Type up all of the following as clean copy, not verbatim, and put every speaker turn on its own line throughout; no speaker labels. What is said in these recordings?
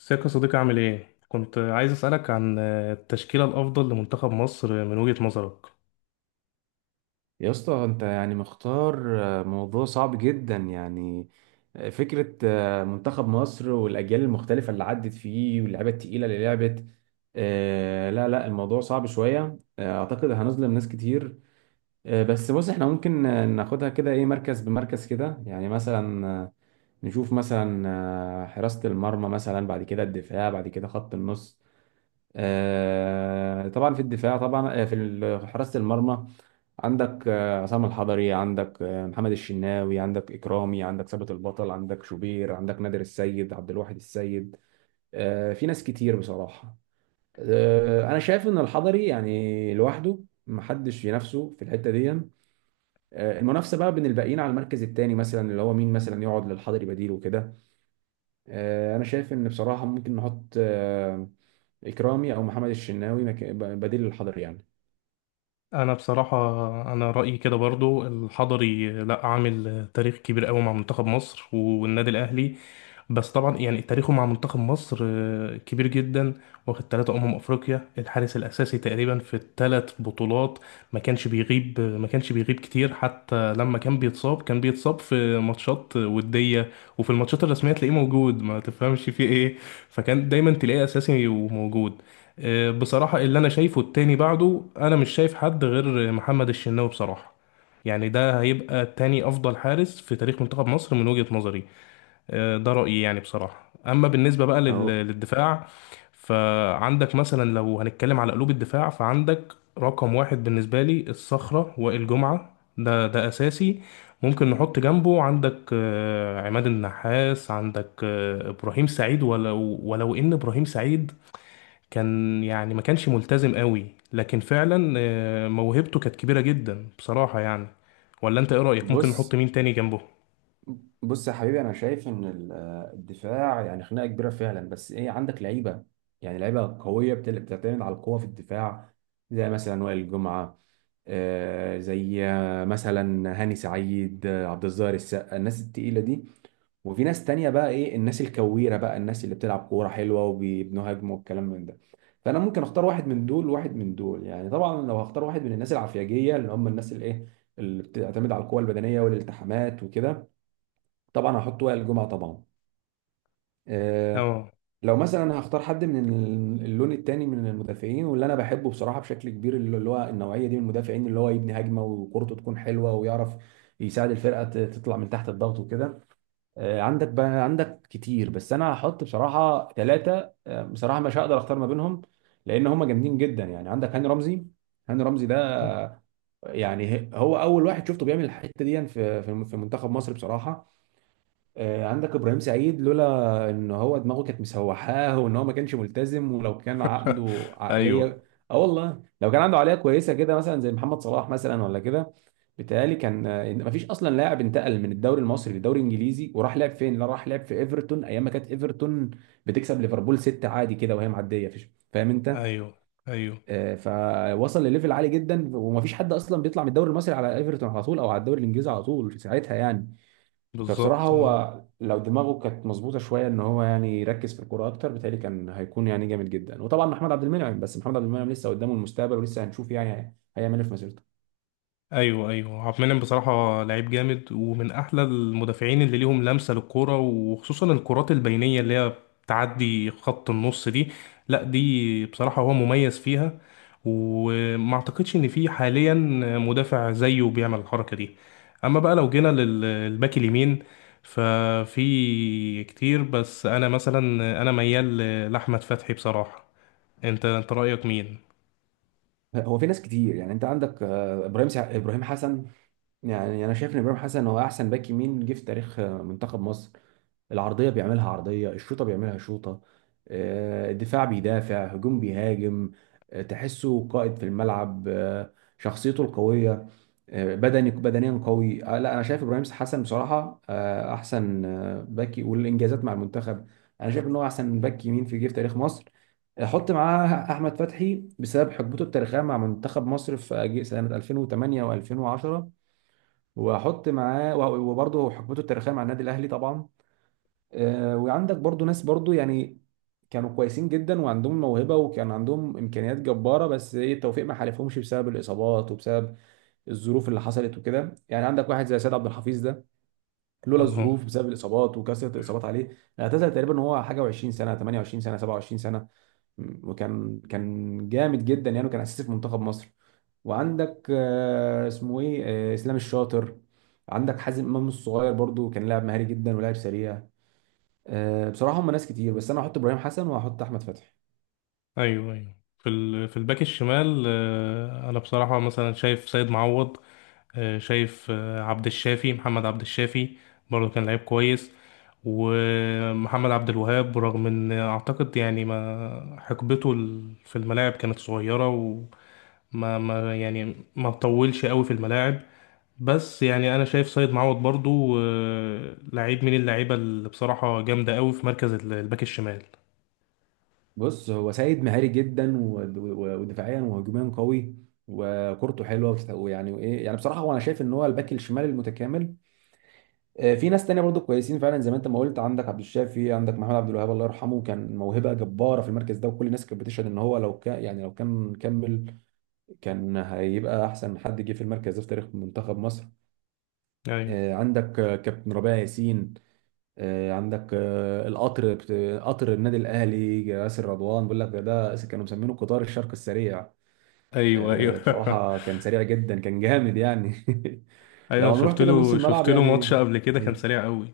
ازيك يا صديقي عامل ايه؟ كنت عايز اسألك عن التشكيلة الأفضل لمنتخب مصر من وجهة نظرك.
يا اسطى انت يعني مختار، موضوع صعب جدا يعني. فكرة، منتخب مصر والأجيال المختلفة اللي عدت فيه واللعيبة التقيلة اللي لعبت. لا لا، الموضوع صعب شوية. أعتقد هنظلم ناس كتير. بس بص، احنا ممكن ناخدها كده، ايه، مركز بمركز كده يعني، مثلا نشوف مثلا حراسة المرمى، مثلا بعد كده الدفاع، بعد كده خط النص. طبعا في الدفاع طبعا، في حراسة المرمى. عندك عصام الحضري، عندك محمد الشناوي، عندك إكرامي، عندك ثابت البطل، عندك شوبير، عندك نادر السيد، عبد الواحد السيد. في ناس كتير بصراحة. أنا شايف إن الحضري يعني لوحده، محدش ينافسه في الحتة دي. المنافسة بقى بين الباقيين على المركز التاني، مثلا اللي هو مين مثلا يقعد للحضري بديل وكده. أنا شايف إن بصراحة ممكن نحط إكرامي أو محمد الشناوي بديل للحضري يعني.
انا بصراحه انا رايي كده برضو الحضري لا عامل تاريخ كبير قوي مع منتخب مصر والنادي الاهلي. بس طبعا يعني تاريخه مع منتخب مصر كبير جدا. واخد ثلاثة افريقيا، الحارس الاساسي تقريبا في الثلاث بطولات. ما كانش بيغيب كتير، حتى لما كان بيتصاب في ماتشات وديه، وفي الماتشات الرسميه تلاقيه موجود ما تفهمش فيه ايه. فكان دايما تلاقيه اساسي وموجود. بصراحة اللي أنا شايفه التاني بعده، أنا مش شايف حد غير محمد الشناوي بصراحة. يعني ده هيبقى تاني أفضل حارس في تاريخ منتخب مصر من وجهة نظري. ده رأيي يعني بصراحة. أما بالنسبة بقى
اهو.
للدفاع، فعندك مثلا لو هنتكلم على قلوب الدفاع، فعندك رقم واحد بالنسبة لي الصخرة وائل جمعة، ده أساسي. ممكن نحط جنبه عندك عماد النحاس، عندك إبراهيم سعيد. ولو إن إبراهيم سعيد كان يعني ما كانش ملتزم قوي، لكن فعلا موهبته كانت كبيرة جدا بصراحة يعني. ولا انت ايه رأيك؟ ممكن نحط
بص،
مين تاني جنبه؟
يا حبيبي، انا شايف ان الدفاع يعني خناقه كبيره فعلا، بس ايه، عندك لعيبه، يعني لعيبه قويه، بتعتمد على القوه في الدفاع، زي مثلا وائل جمعه، زي مثلا هاني سعيد، عبد الظاهر السقا، الناس التقيله دي. وفي ناس تانية بقى، ايه، الناس الكويره بقى، الناس اللي بتلعب كوره حلوه وبيبنوا هجمه والكلام من ده. فانا ممكن اختار واحد من دول وواحد من دول يعني، طبعا لو هختار واحد من الناس العفياجيه اللي هم الناس اللي ايه، اللي بتعتمد على القوه البدنيه والالتحامات وكده، طبعا هحط وائل الجمعه طبعا. آه
اه.
لو مثلا هختار حد من اللون التاني من المدافعين، واللي انا بحبه بصراحه بشكل كبير، اللي هو النوعيه دي من المدافعين، اللي هو يبني هجمه وكورته تكون حلوه ويعرف يساعد الفرقه تطلع من تحت الضغط وكده. عندك بقى، عندك كتير، بس انا هحط بصراحه ثلاثه، بصراحه مش هقدر اختار ما بينهم، لان هم جامدين جدا يعني. عندك هاني رمزي، هاني رمزي ده يعني هو اول واحد شفته بيعمل الحته دي في منتخب مصر بصراحه. عندك ابراهيم سعيد، لولا ان هو دماغه كانت مسوحاه وان هو ما كانش ملتزم، ولو كان عنده
ايوه
عقليه، اه والله، لو كان عنده عقليه كويسه كده مثلا زي محمد صلاح مثلا ولا كده، بيتهيألي كان، ما فيش اصلا لاعب انتقل من الدوري المصري للدوري الانجليزي وراح لعب فين؟ لا، راح لعب في ايفرتون ايام ما كانت ايفرتون بتكسب ليفربول ستة عادي كده وهي معديه، فيش، فاهم انت؟
ايوه ايوه،
آه، فوصل لليفل عالي جدا، وما فيش حد اصلا بيطلع من الدوري المصري على ايفرتون على طول، او على الدوري الانجليزي على طول في ساعتها يعني. فبصراحة
بالظبط آه.
هو لو دماغه كانت مظبوطة شوية ان هو يعني يركز في الكورة اكتر، بتهيألي كان هيكون يعني جامد جدا. وطبعا محمد عبد المنعم، بس محمد عبد المنعم لسه قدامه المستقبل، ولسه هنشوف يعني هيعمل ايه في مسيرته.
ايوه ايوه، عبد المنعم بصراحه لعيب جامد، ومن احلى المدافعين اللي ليهم لمسه للكوره، وخصوصا الكرات البينيه اللي هي بتعدي خط النص دي. لا دي بصراحه هو مميز فيها، وما اعتقدش ان في حاليا مدافع زيه بيعمل الحركه دي. اما بقى لو جينا للباك اليمين ففي كتير، بس انا مثلا انا ميال لاحمد فتحي بصراحه. انت رايك مين؟
هو في ناس كتير يعني، انت عندك ابراهيم حسن. يعني انا شايف ان ابراهيم حسن هو احسن باك يمين جه في تاريخ منتخب مصر. العرضية بيعملها عرضية، الشوطة بيعملها شوطة. الدفاع بيدافع، هجوم بيهاجم. تحسه قائد في الملعب، شخصيته القوية، بدني، بدنيا قوي. لا، أنا شايف إبراهيم حسن بصراحة أحسن باك، والإنجازات مع المنتخب، أنا شايف إن هو أحسن باك يمين في جه في تاريخ مصر. حط معاه أحمد فتحي بسبب حقبته التاريخية مع منتخب مصر في سنة 2008 و2010، وأحط معاه وبرضه حقبته التاريخية مع النادي الأهلي طبعا. وعندك برضو ناس برضو يعني كانوا كويسين جدا وعندهم موهبة وكان عندهم إمكانيات جبارة، بس إيه، التوفيق ما حالفهمش بسبب الإصابات وبسبب الظروف اللي حصلت وكده يعني. عندك واحد زي سيد عبد الحفيظ ده، لولا
اه،
الظروف، بسبب الإصابات وكثرة الإصابات عليه اعتزل تقريبا وهو حاجة و20 سنة، 28 سنة، 27 سنة. وكان جامد جدا يعني، وكان أساسي في منتخب مصر. وعندك اسمه إيه، إسلام الشاطر. عندك حازم إمام الصغير برضو، كان لاعب مهاري جدا ولاعب سريع. بصراحة هم ناس كتير، بس أنا هحط إبراهيم حسن وهحط أحمد فتحي.
ايوه ايوه. في في الباك الشمال، انا بصراحه مثلا شايف سيد معوض، شايف عبد الشافي محمد عبد الشافي، برضه كان لعيب كويس. ومحمد عبد الوهاب، برغم ان اعتقد يعني ما حقبته في الملاعب كانت صغيره، ما يعني ما طولش قوي في الملاعب. بس يعني انا شايف سيد معوض برضه لعيب من اللعيبه اللي بصراحه جامده قوي في مركز الباك الشمال.
بص، هو سيد مهاري جدا ودفاعيا وهجوميا قوي، وكورته حلوة، ويعني، وإيه يعني، بصراحة هو أنا شايف إن هو الباك الشمال المتكامل. في ناس تانية برضو كويسين فعلا زي ما أنت ما قلت. عندك عبد الشافي، عندك محمد عبد الوهاب الله يرحمه، كان موهبة جبارة في المركز ده، وكل الناس كانت بتشهد إن هو لو كان يعني لو كان كمل، كان هيبقى أحسن حد جه في المركز ده في تاريخ منتخب مصر.
ايوه
عندك كابتن ربيع ياسين. عندك قطر النادي الاهلي، ياسر رضوان بيقول لك ده كانوا مسمينه قطار الشرق السريع.
ايوه ايوه.
بصراحه كان سريع جدا، كان جامد يعني.
ايوه،
لو هنروح كده لنص الملعب
شفت له ماتش
يعني،
قبل كده كان سريع قوي.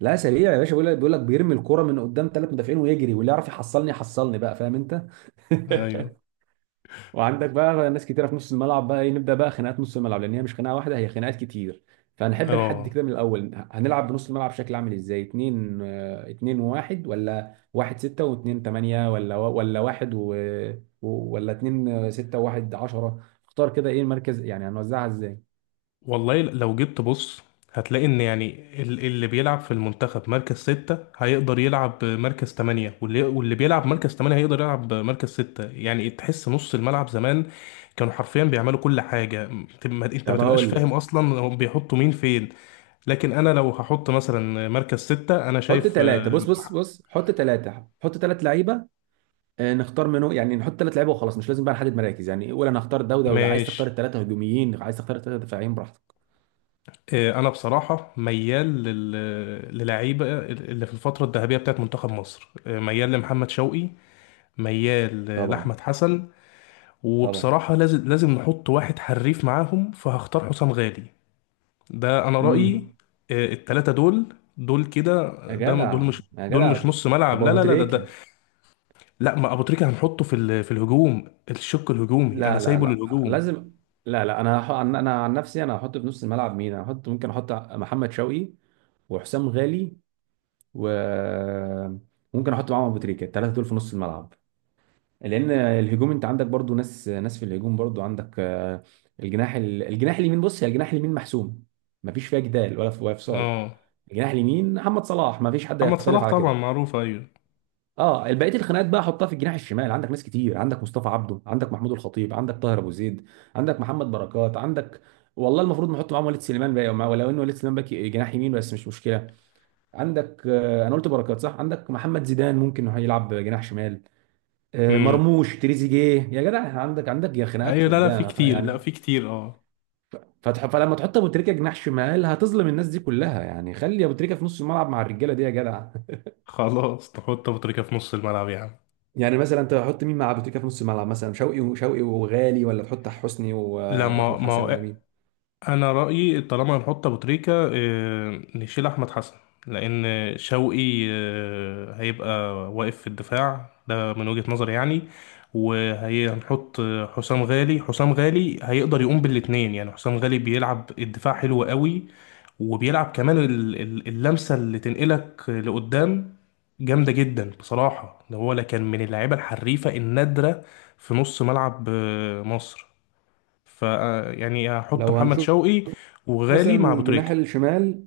لا سريع يا باشا، بيقول لك بيرمي الكرة من قدام ثلاث مدافعين ويجري، واللي يعرف يحصلني، يحصلني بقى، فاهم انت؟
ايوه،
وعندك بقى ناس كتيره في نص الملعب بقى، ايه، نبدا بقى خناقات نص الملعب، لان هي مش خناقه واحده، هي خناقات كتير. فهنحب نحدد
اه.
كده من الاول، هنلعب بنص الملعب بشكل عامل ازاي، اتنين اتنين وواحد، ولا واحد ستة واتنين تمانية، ولا واحد و... ولا اتنين ستة وواحد عشرة. اختار كده ايه المركز يعني، هنوزعها ازاي؟
والله لو جبت، بص هتلاقي ان يعني اللي بيلعب في المنتخب مركز ستة هيقدر يلعب مركز تمانية، واللي بيلعب مركز تمانية هيقدر يلعب مركز ستة. يعني تحس نص الملعب زمان كانوا حرفيا بيعملوا كل حاجة. انت ما
طب
تبقاش
هقول
فاهم
لك،
اصلا هم بيحطوا مين فين. لكن انا لو هحط مثلا مركز ستة انا
حط
شايف
ثلاثة، بص، بص حط ثلاثة، حط ثلاث لعيبة. نختار منه يعني، نحط ثلاث لعيبة وخلاص، مش لازم بقى نحدد مراكز يعني، قول انا هختار ده وده وده، عايز
ماشي.
تختار الثلاثة هجوميين، عايز تختار الثلاثة دفاعيين، براحتك.
انا بصراحه ميال للعيبه اللي في الفتره الذهبيه بتاعت منتخب مصر. ميال لمحمد شوقي، ميال
طبعا.
لاحمد حسن.
طبعا.
وبصراحه لازم نحط واحد حريف معاهم، فهختار حسام غالي. ده انا رايي.
امم
التلاته دول دول كده.
يا
ده دول
جدع
مش
يا
دول
جدع،
مش نص ملعب،
طب
لا
ابو
لا لا، ده.
تريكه؟
لا، ما ابو تريكه هنحطه في في الهجوم، الشق الهجومي، انا
لا لا
سايبه
لا،
للهجوم.
لازم. لا لا، انا انا عن نفسي، انا هحط في نص الملعب مين، انا هحط، ممكن احط محمد شوقي وحسام غالي و ممكن احط معاهم ابو تريكه، الثلاثه دول في نص الملعب. لان الهجوم، انت عندك برضو ناس في الهجوم برضو، عندك الجناح الجناح اليمين، بص يا، الجناح اليمين محسوم، مفيش فيها جدال ولا فصال.
اه،
الجناح اليمين محمد صلاح، مفيش حد
محمد
هيختلف
صلاح
على
طبعا
كده.
معروف. ايوه.
اه، بقيه الخناقات بقى حطها في الجناح الشمال، عندك ناس كتير، عندك مصطفى عبده، عندك محمود الخطيب، عندك طاهر ابو زيد، عندك محمد بركات، عندك، والله المفروض نحط معاهم وليد سليمان بقى، ولو ان وليد سليمان باك جناح يمين، بس مش مشكله. عندك انا قلت بركات صح، عندك محمد زيدان ممكن إنه يلعب جناح شمال.
امم.
مرموش، تريزيجيه، يا جدع، عندك يا خناقات
ايوه، لا لا، في
قدام،
كتير، لا
يعني،
في كتير، اه.
فتح، فلما تحط ابو تريكه جناح شمال هتظلم الناس دي كلها يعني، خلي ابو تريكه في نص الملعب مع الرجاله دي يا جدع.
خلاص، تحط ابو تريكه في نص الملعب يا عم.
يعني مثلا انت هتحط مين مع ابو تريكه في نص الملعب؟ مثلا شوقي وغالي، ولا تحط حسني
لا،
واحمد
ما
حسن، ولا
هو
مين؟
انا رايي طالما هنحط ابو تريكه نشيل احمد حسن. لان شوقي هيبقى واقف في الدفاع ده من وجهه نظري يعني. وهنحط حسام غالي. حسام غالي هيقدر يقوم بالاتنين. يعني حسام غالي بيلعب الدفاع حلو قوي، وبيلعب كمان اللمسة اللي تنقلك لقدام جامدة جدا بصراحة. ده هو لا كان من اللعيبة الحريفة النادرة في نص ملعب مصر. ف آه، يعني هحط
لو
محمد
هنشوف
شوقي
مثلا
وغالي مع أبو
الجناح
تريكة.
الشمال،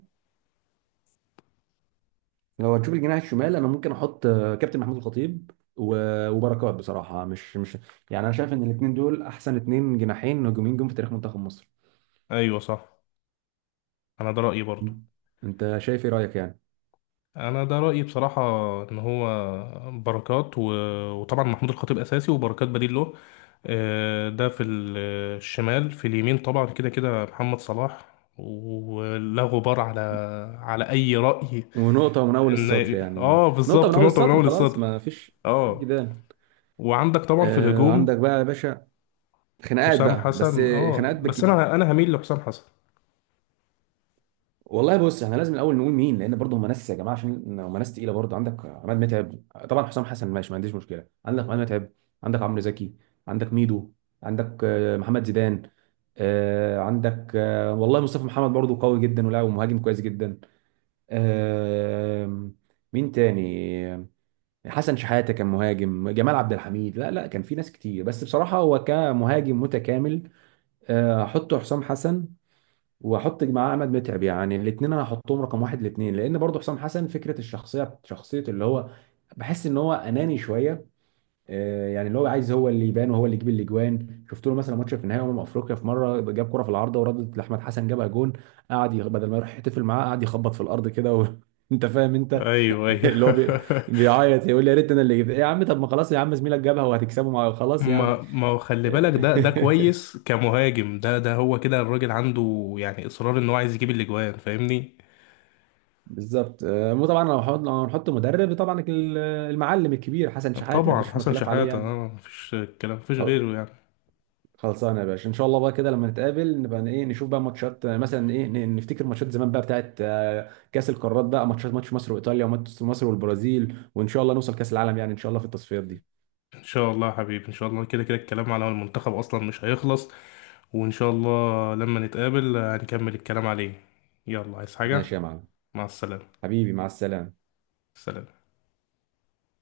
لو هنشوف الجناح الشمال، انا ممكن احط كابتن محمود الخطيب وبركات بصراحه، مش يعني، انا شايف ان الاثنين دول احسن اثنين جناحين هجوميين جم في تاريخ منتخب مصر.
أيوة صح، أنا ده رأيي برضو.
انت شايف، ايه رايك يعني؟
أنا ده رأيي بصراحة، إن هو بركات وطبعا محمود الخطيب أساسي، وبركات بديل له. ده في الشمال. في اليمين طبعا كده كده محمد صلاح، ولا غبار على اي رأي.
ونقطه من اول
ان
السطر يعني،
اه،
نقطه من
بالظبط،
اول
نقطة من
السطر،
اول
خلاص
السطر.
ما فيش، مفيش
اه.
جدال.
وعندك طبعا في الهجوم
عندك بقى يا باشا خناقات
حسام
بقى، بس
حسن، اه،
خناقات
بس
بالكتير.
انا هميل لحسام حسن.
والله بص احنا لازم الاول نقول مين، لان برضه هم ناس يا جماعه، عشان هم ناس تقيله برضه. عندك عماد متعب، طبعا حسام حسن، ماشي، ما عنديش مشكله، عندك عماد متعب، عندك عمرو زكي، عندك ميدو، عندك محمد زيدان، عندك والله مصطفى محمد برضه قوي جدا، ولاعب مهاجم كويس جدا. آه، مين تاني؟ حسن شحاته كان مهاجم، جمال عبد الحميد، لا لا كان في ناس كتير، بس بصراحه هو كمهاجم متكامل. حطه حسام حسن، واحط معاه عماد متعب، يعني الاثنين انا هحطهم رقم واحد الاثنين، لان برضو حسام حسن فكره الشخصيه، شخصيه اللي هو بحس ان هو اناني شويه. يعني اللي هو عايز هو اللي يبان وهو اللي يجيب الاجوان. شفت له مثلا ماتش في نهائي افريقيا، في مره جاب كره في العارضه وردت لاحمد حسن جابها جون. بدل ما يروح يحتفل معاه قعد يخبط في الارض كده و... انت فاهم انت؟
ايوه ايوه.
اللي هو بي... بيعيط يقول لي يا ريت انا اللي جبت، إيه يا عم، طب ما خلاص يا عم، زميلك جابها وهتكسبه مع، خلاص يعني.
ما هو خلي بالك، ده كويس كمهاجم، ده هو كده، الراجل عنده يعني اصرار ان هو عايز يجيب الاجوان، فاهمني.
بالظبط. طبعا، لو هنحط مدرب، طبعا المعلم الكبير حسن شحاته،
طبعا
مفيش
حسن
خلاف عليه
شحاتة،
يعني.
اه، مفيش كلام، مفيش
خل-
غيره يعني.
خلصانه يا باشا، ان شاء الله بقى كده لما نتقابل نبقى، ايه، نشوف بقى ماتشات مثلا، ايه، نفتكر ماتشات زمان بقى بتاعت كاس القارات بقى، ماتشات، ماتش مصر وايطاليا، وماتش مصر والبرازيل، وان شاء الله نوصل كاس العالم يعني، ان شاء الله في التصفيات دي.
ان شاء الله يا حبيبي، ان شاء الله، كده كده الكلام على المنتخب اصلا مش هيخلص. وان شاء الله لما نتقابل هنكمل الكلام عليه. يلا، عايز حاجة؟
ماشي يا معلم.
مع السلامة.
حبيبي، مع السلامه.
سلام.